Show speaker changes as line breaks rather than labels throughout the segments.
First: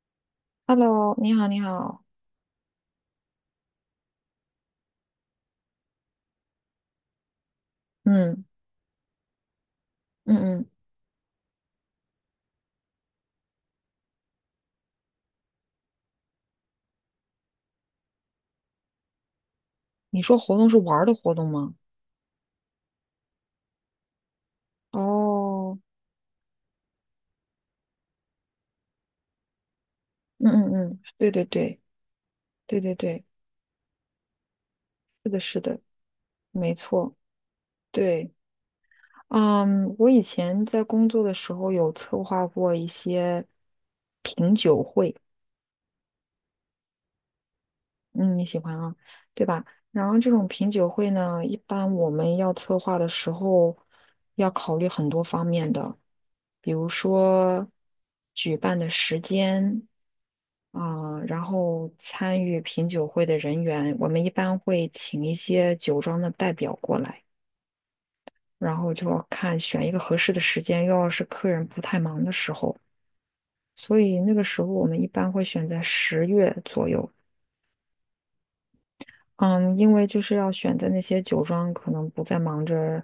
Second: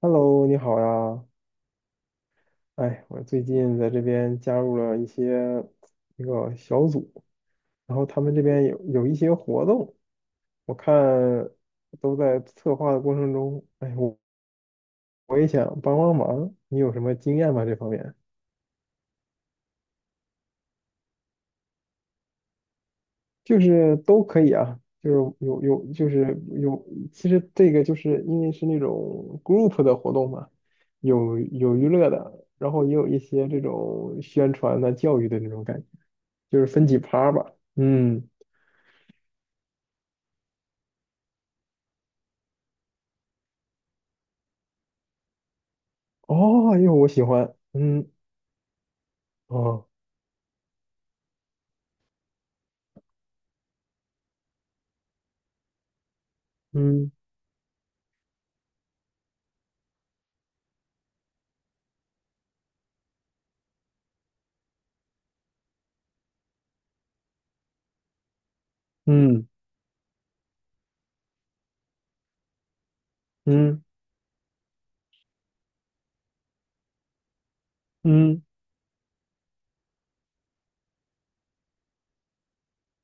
Hello，你好
Hello，
呀！
你好，你好，
哎，我最近在这边加入了一个小组，然后他们这
嗯
边有一些活动，
嗯嗯，
我看都在策划的过程中，哎，我也想帮帮忙，你有什么经验吗？这方面
你说活动是玩儿的活动吗？
就是都可以啊，就是有
哦，
有就是有，其实这个就是因为是那种 group 的活动
嗯
嘛，
嗯嗯，对
有
对
有
对
娱乐的，然
对
后也
对
有一
对，
些这种宣传的、教
是
育的
的，
那
是
种
的，
感觉，就是
没
分几
错，
趴吧，嗯。
对，嗯，我以前在工作的时候有策划过一些品酒会，
哦，因为我喜欢，嗯，
嗯，你喜欢啊，对吧？
哦，
然后这种品酒会呢，一般我们要策划的时候要考虑很多方面的，比如
嗯
说举办的时间。啊、然后参与品酒会的人员，我们一般会请一些酒庄的代表过来，然后就要
嗯
看选一个合适的时间，又要是客人不太忙的时候，
嗯
所以那个时候我们一般会选在10月左右。
嗯，
嗯，因为就是要选在那些酒庄可能不再忙着，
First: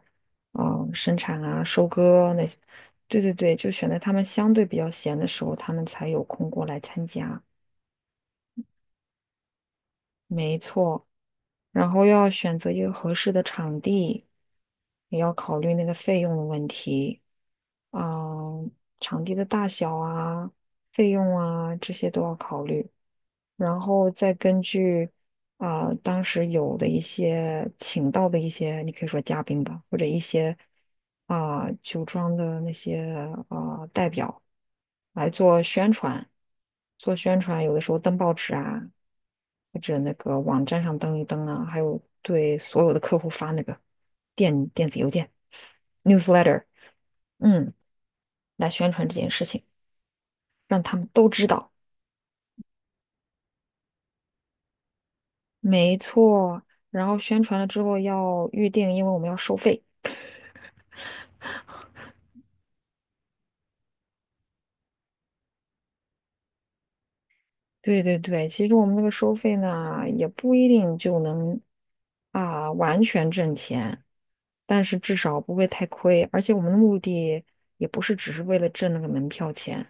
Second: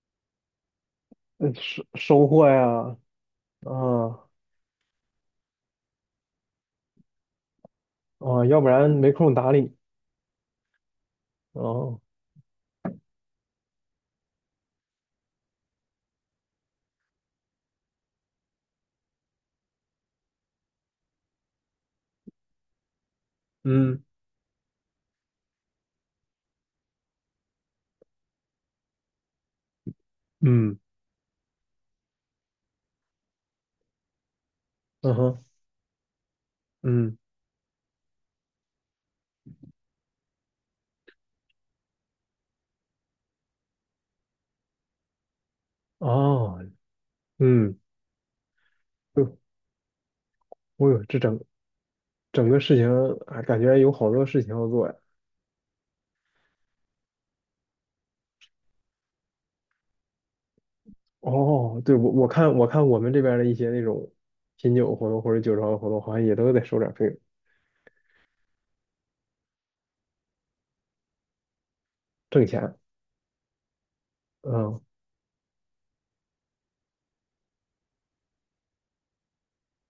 嗯、生产啊、
收
收
收
割那
获
些，
呀，
对对对，就选在他们
啊
相对比较闲的时候，他们才有空过来参加。
啊，要不然没空搭理。
然
哦，
后要选择一个合适的场地，也要考虑那个费用的问题，啊，场地的大小啊、费用啊这些都要考虑，然
嗯
后再根据啊、当时有的一些请到的一些，你可以说嘉宾吧，或者一些
嗯
啊、酒庄的那些啊、代表
嗯
来
哼，
做宣传，做
嗯
宣传，有的时候登报纸啊。或者那个网站上登一登啊，还有对所有的客户发那个电子邮件
哦，
newsletter,嗯，
嗯，
来宣传这
对，
件事情，让
我
他
有
们
这
都
整
知道。
整个事情，啊，感觉有好多事情要做呀。
没错，然后宣传了之后要预定，因为我们要收费。
哦，对，我看我们这边的一些那种品酒活动或者酒庄的活动，好像也都得收点费用
对对对，其实我们那个收费呢，也不一定就能
挣
啊
钱。
完全挣钱，
嗯
但是至少不会太亏。而且我们的目的也不是只是为了挣那个门票钱，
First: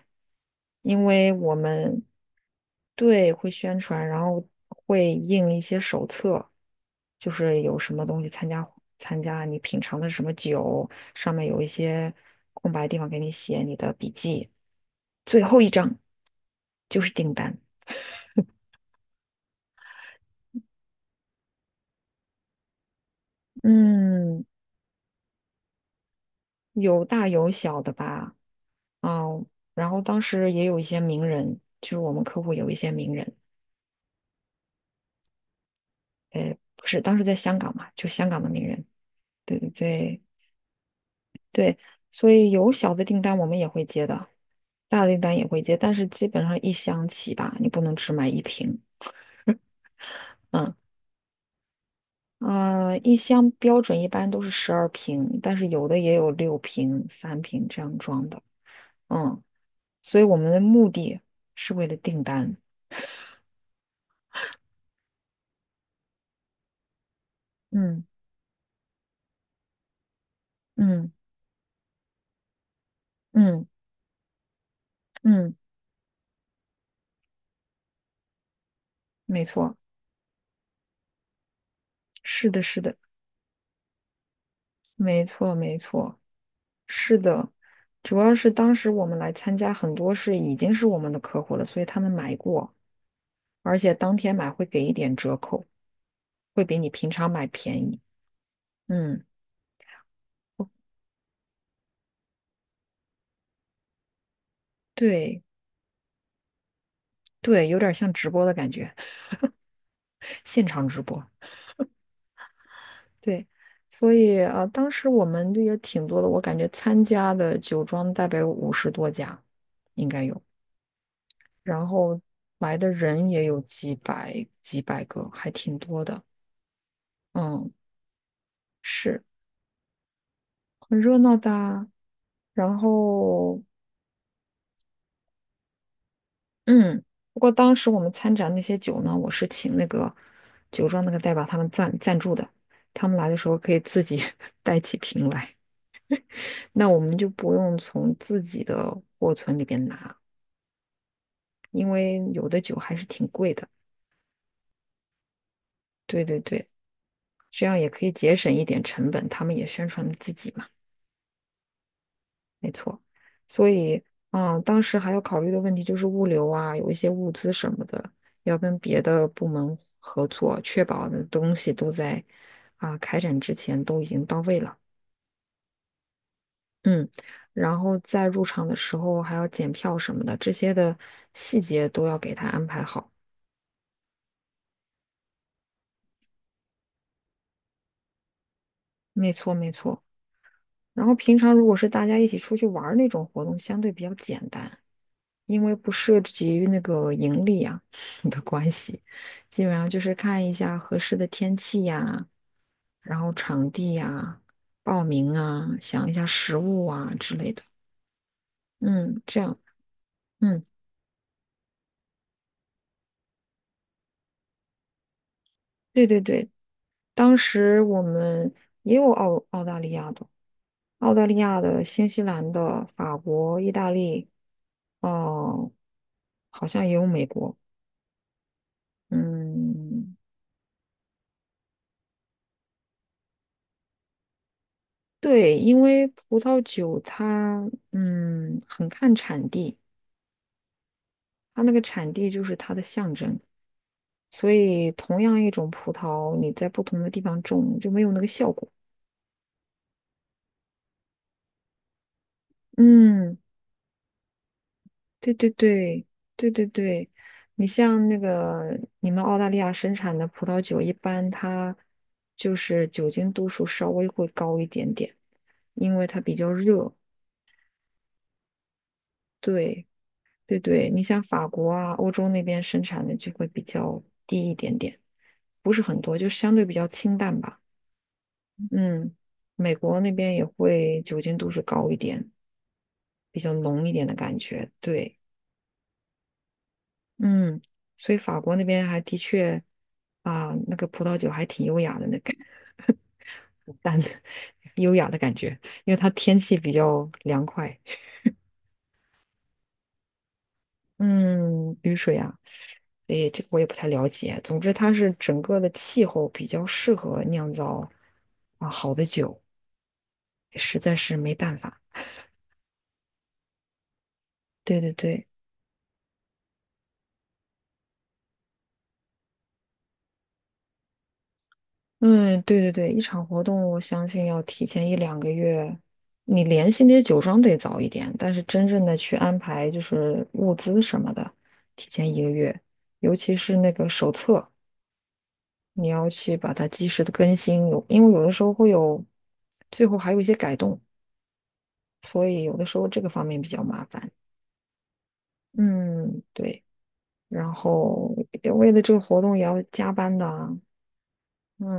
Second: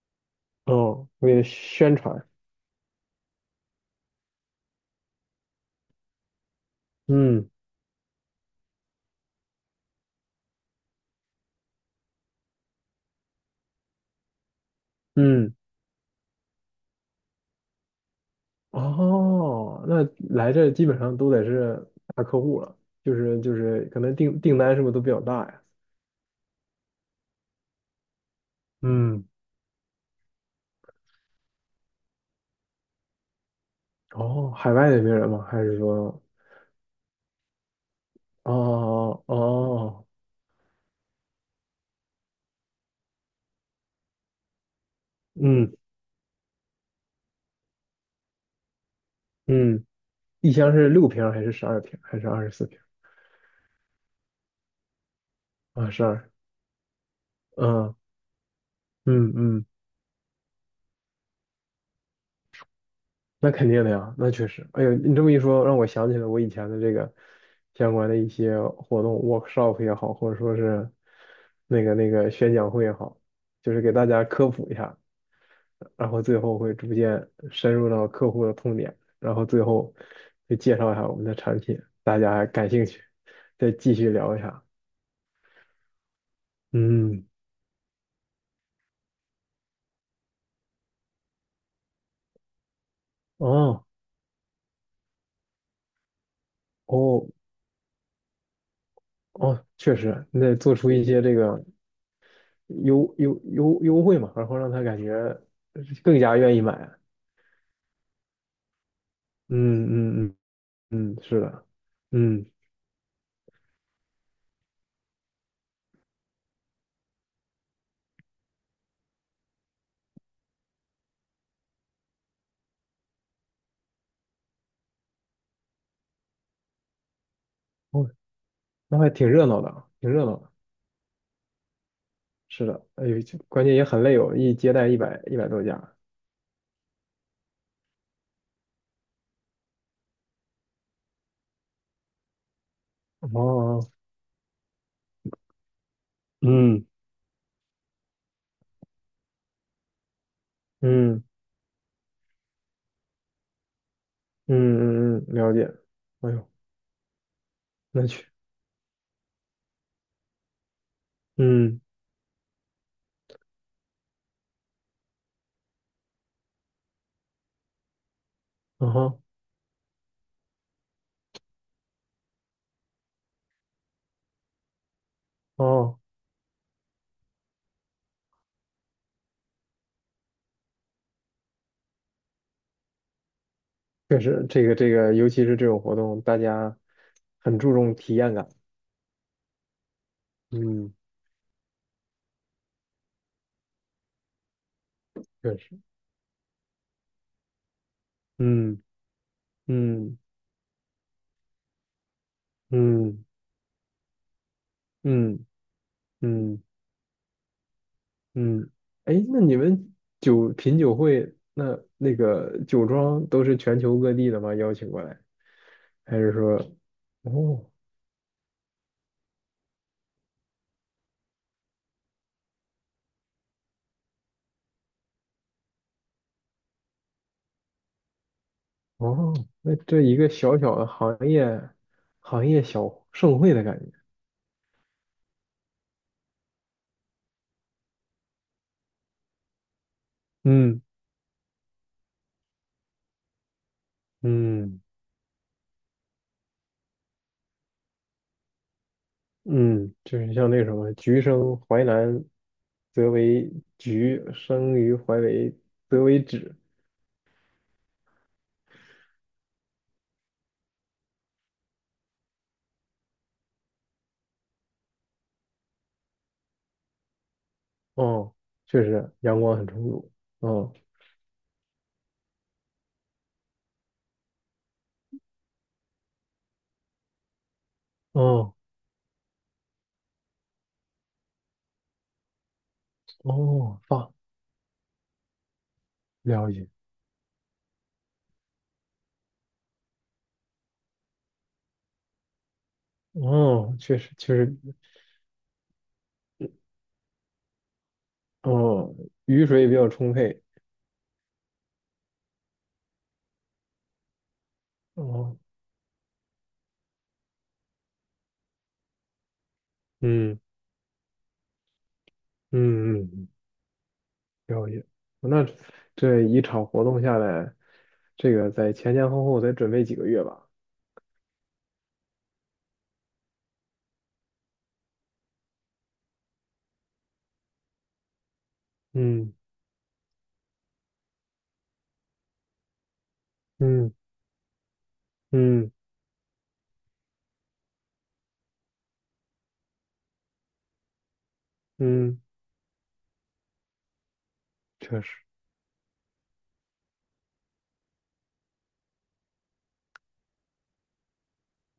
因
哦，
为
为了
我
宣
们
传。
对，会宣传，然后会印一些手册，就
嗯
是有什么东西参加你品尝的什么酒，上面有一些空白地方给你写你的笔记。最
嗯。
后一张就是订单，
哦，那来这基本上都得是大客户了，就是可能订
嗯，
订单是不是都比较大呀？
有大有小的吧，
嗯，
嗯，然后当时也有一些名人，就是我们客户有一些名人，
哦，海外的名人吗？还是说，
不是当时在香港嘛，就香港的名人，
哦
对对
哦，
对。对，所以有小的订单我们也会接的，大的订单也会
嗯
接，但是基本上一箱起吧，你不能只买一瓶。
嗯，一箱
嗯，
是6瓶儿还是12瓶儿还是二十四瓶
呃，一箱标准一般都是12瓶，但是
儿
有
啊？
的
十
也有
二，
6瓶、3瓶这
嗯
样装的。
嗯
嗯，
嗯，
所以我们的目的是为了订单。
那肯定的呀，那确实。哎呦，你这么一说，让我想起了我以前的这个相
嗯
关的一些活动，workshop 也好，或者说是
嗯
那个宣讲会也好，
嗯
就是给大家科普一下，
嗯，
然后最后会逐渐深入到客户的痛点，然
没
后最
错，
后会介绍一下我们的产品，大家还
是的，
感
是
兴
的，
趣，再继续聊一下。
没错，没错，是
嗯，
的。主要是当时我们来参加，很多是已经是我们的客户了，所以他们买过。而
哦，
且当天买会给一点折扣，会比你平
哦，
常买便宜。嗯，
哦，确实，你得做出一些这个优惠嘛，然后让他感觉
对
更加愿意买。
对，有点像直播的感觉，
嗯嗯
现场直
嗯嗯，
播。
是的，嗯，
对，所以啊，当时我们也挺多的，我感觉参加的酒庄大概有50多家，应该有，然后来的人也有几百几百个，还挺多的。嗯，
哦，那还
是
挺热闹的啊挺热闹的。
很热闹的啊
是
然
的，哎呦，
后
关键也很累哦，一接待一百多家。
嗯，不过当时我们参展那些酒呢，我是请那个酒庄那个代表他们赞助的，他们来的时候可以
哦，
自己 带起瓶来，
嗯
那我们就不用从自己的货存里边拿，
嗯。
因为有的酒还是挺贵的。
嗯嗯嗯，了解。
对
哎
对
呦，
对，这样也可
那
以
去，
节省一点成本，他们也宣传自己嘛。
嗯，
所以啊，当时还要考虑的问题就是物流啊，有一些物资什么的，要跟
啊
别
哈，
的部门合作，确保的东西都在啊开展之前都已经到位了。
哦，
嗯，然后在入场的时候还要检票什么的，这些的细节都要给他安排好。
确实，这个，尤其是这种活动，大家很注重体验感。
没错，没错。
嗯，
然后平常如果是大家一起出去玩儿那种活动，相对比较简单。
确
因为
实，
不涉及于那个盈利啊 的关
嗯
系，基本上就是
嗯
看一下合适的天气呀，然
嗯
后场地呀，报名
嗯
啊，想一下食
嗯
物啊之类的。
嗯。哎，
嗯，
那
这
你
样，
们
嗯，
品酒会，那个酒庄都是全球各地的吗？邀请过来，
对
还
对
是
对，
说，
当
哦
时我们也有澳大利亚的、澳大利亚的、新西兰的、法国、意大利，哦、好像也有美国，
哦，那这
嗯。
一个小小的行业小盛会的感觉。
对，因为葡萄酒它嗯很看产地，
嗯
它那个产地就是它的象征，所
嗯。
以同样一种葡萄，你在不同的地方种就没有那个效果。
嗯，就是像那个什么“橘生淮南，则
嗯，
为橘；生于淮
对对
北，则
对
为
对
枳。”
对对，你像那个你们澳大利亚生产的葡萄酒，一般它就是酒精度数稍微会高一点点，因为它比较热。
哦，确实阳光很充
对，
足。
对
哦
对，你像法国啊，欧洲那边生产的就会比较低一点点，不是很多，就相对比较清淡吧。
哦
嗯，美国那边也会酒精度数高一点，比较
哦，
浓一点的感觉。对，
了解。
嗯，所以法国那边还的确啊，那个葡萄酒还挺优雅的，那个
哦，确
淡的
实确实，
优雅的感觉，因为它天气比较凉快。
哦，雨水也比较充沛。
嗯，雨水啊。所以这个我也不太了解。总之，它是
哦，
整个的气候比较适合酿造啊好的酒，
嗯
实在是没办法。
嗯嗯，嗯了
对
解。
对对，
那这一场活动下来，这个在前前后后得准备几个月吧？
嗯，对对对，一场活动我相信要提前一两个月，你联系那些酒庄得早一点，但是真正的去
嗯
安排就是物资什么的，提前1个月，尤其是那个
嗯
手册，
嗯
你要去把它及时的更新，有因为有的时候会有，最后还有一些改动，
嗯，
所以有的时候这个方面比较麻烦。
确实。
嗯，对，然后也为了这个活动也要加班的啊，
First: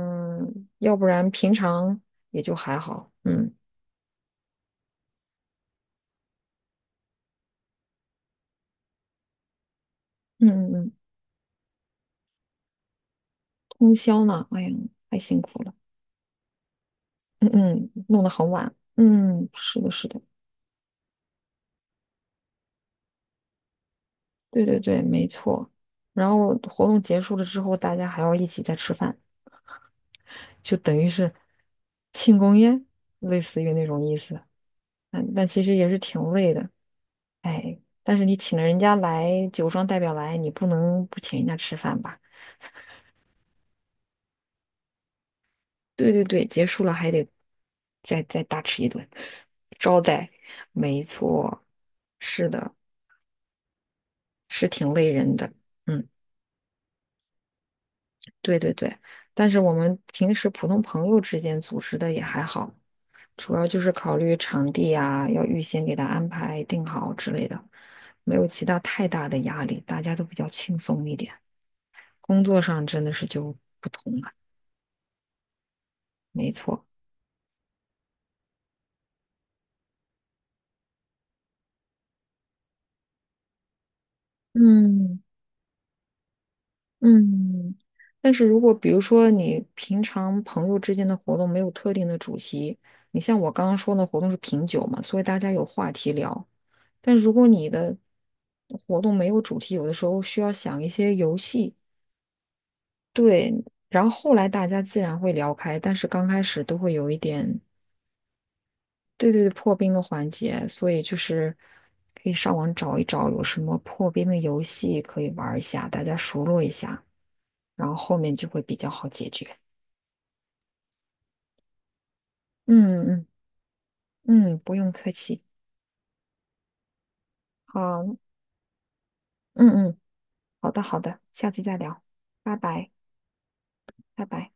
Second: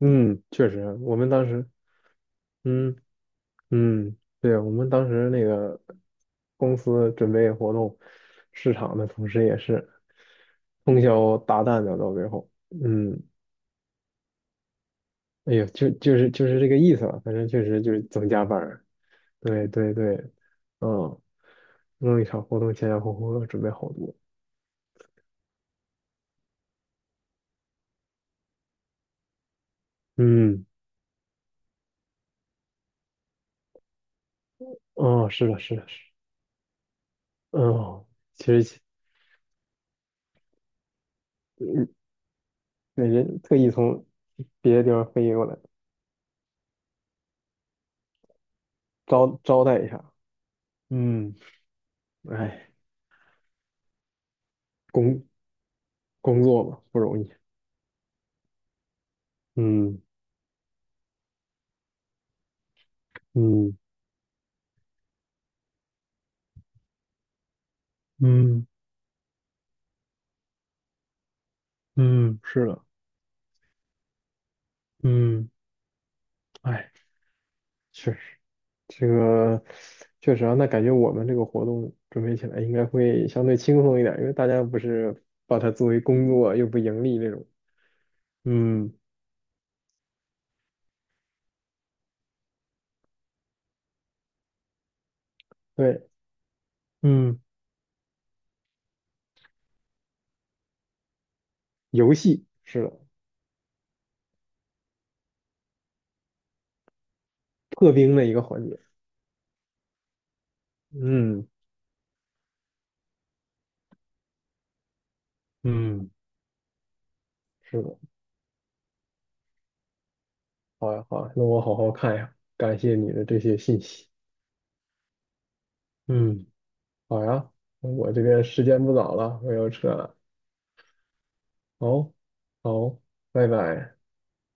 嗯，确实，
要不
我们
然
当
平
时，
常也就还
嗯
好，嗯
嗯，对，我们当时那个公司准备活动，市场的同时也是
嗯嗯，嗯，
通宵达旦的到最后，嗯，
通宵呢，哎呀，太辛
哎
苦
呀，
了，
就是这个意思吧，反正
嗯
确实
嗯，
就是
弄
总
得
加
很
班
晚，
儿
嗯，
对
是的，
对
是
对，
的，
嗯，弄一场活动前前后后要准备好多，
对对对，没错。然后活动结束了之后，大家还要一起再吃饭，
嗯，
就等于是庆功宴，类似于那种意思，
哦，
但
是
但
的，
其实
是的，
也
是
是挺累的。
的，
哎，
哦，
但是你
其
请
实
了人
其，
家来，酒庄代表来，你不能不请人家吃
嗯，
饭吧？
那人特意从别的地方飞过来
对对对，结束了还得再大吃一顿，
招待一
招
下，
待，没
嗯。
错，是
哎，
的，是挺累
工
人的。嗯，
工作嘛，不容易。
对对对，但是我们
嗯
平时普通朋友之间组织的也还好，主要
嗯
就是考虑场地啊，要预先给他安排定好之类的，没有其
嗯
他太大的压力，大家都比较轻松一点。
嗯，
工作
是的，
上真的是就不同了，
嗯，
没错。
哎，确实，这个确实啊，那感觉我们这个活动准备起来应该会相对轻松一点，因为大家不
嗯
是把它作为工作又不盈利那种。
嗯，但是如果比
嗯，
如说你平常朋友之间的活动没有特定的主题，你像我刚刚说的活动是品酒嘛，所以大家有话
对，
题聊。但如
嗯，
果你的活动没有主题，有的时候需要想一些游戏，
游戏是的，
对，然后后来大家自然会聊开，但是刚开始都会有一点，
破冰的一个环节。
对对对，破冰的环节，所以就
嗯
是可以上网找一找有什么破冰的游戏可以玩一下，大
嗯，
家熟络一下。
是
然后
的，
后面就会比较好解决。
好呀好呀，那我好好看呀，感谢你的
嗯
这些信息。
嗯嗯，不用客气。
嗯。好呀，那
好，
我
嗯
这边时间不早了，我要撤
嗯，
了。
好的好的，下次再聊，
好，
拜拜
好，拜拜。
拜拜。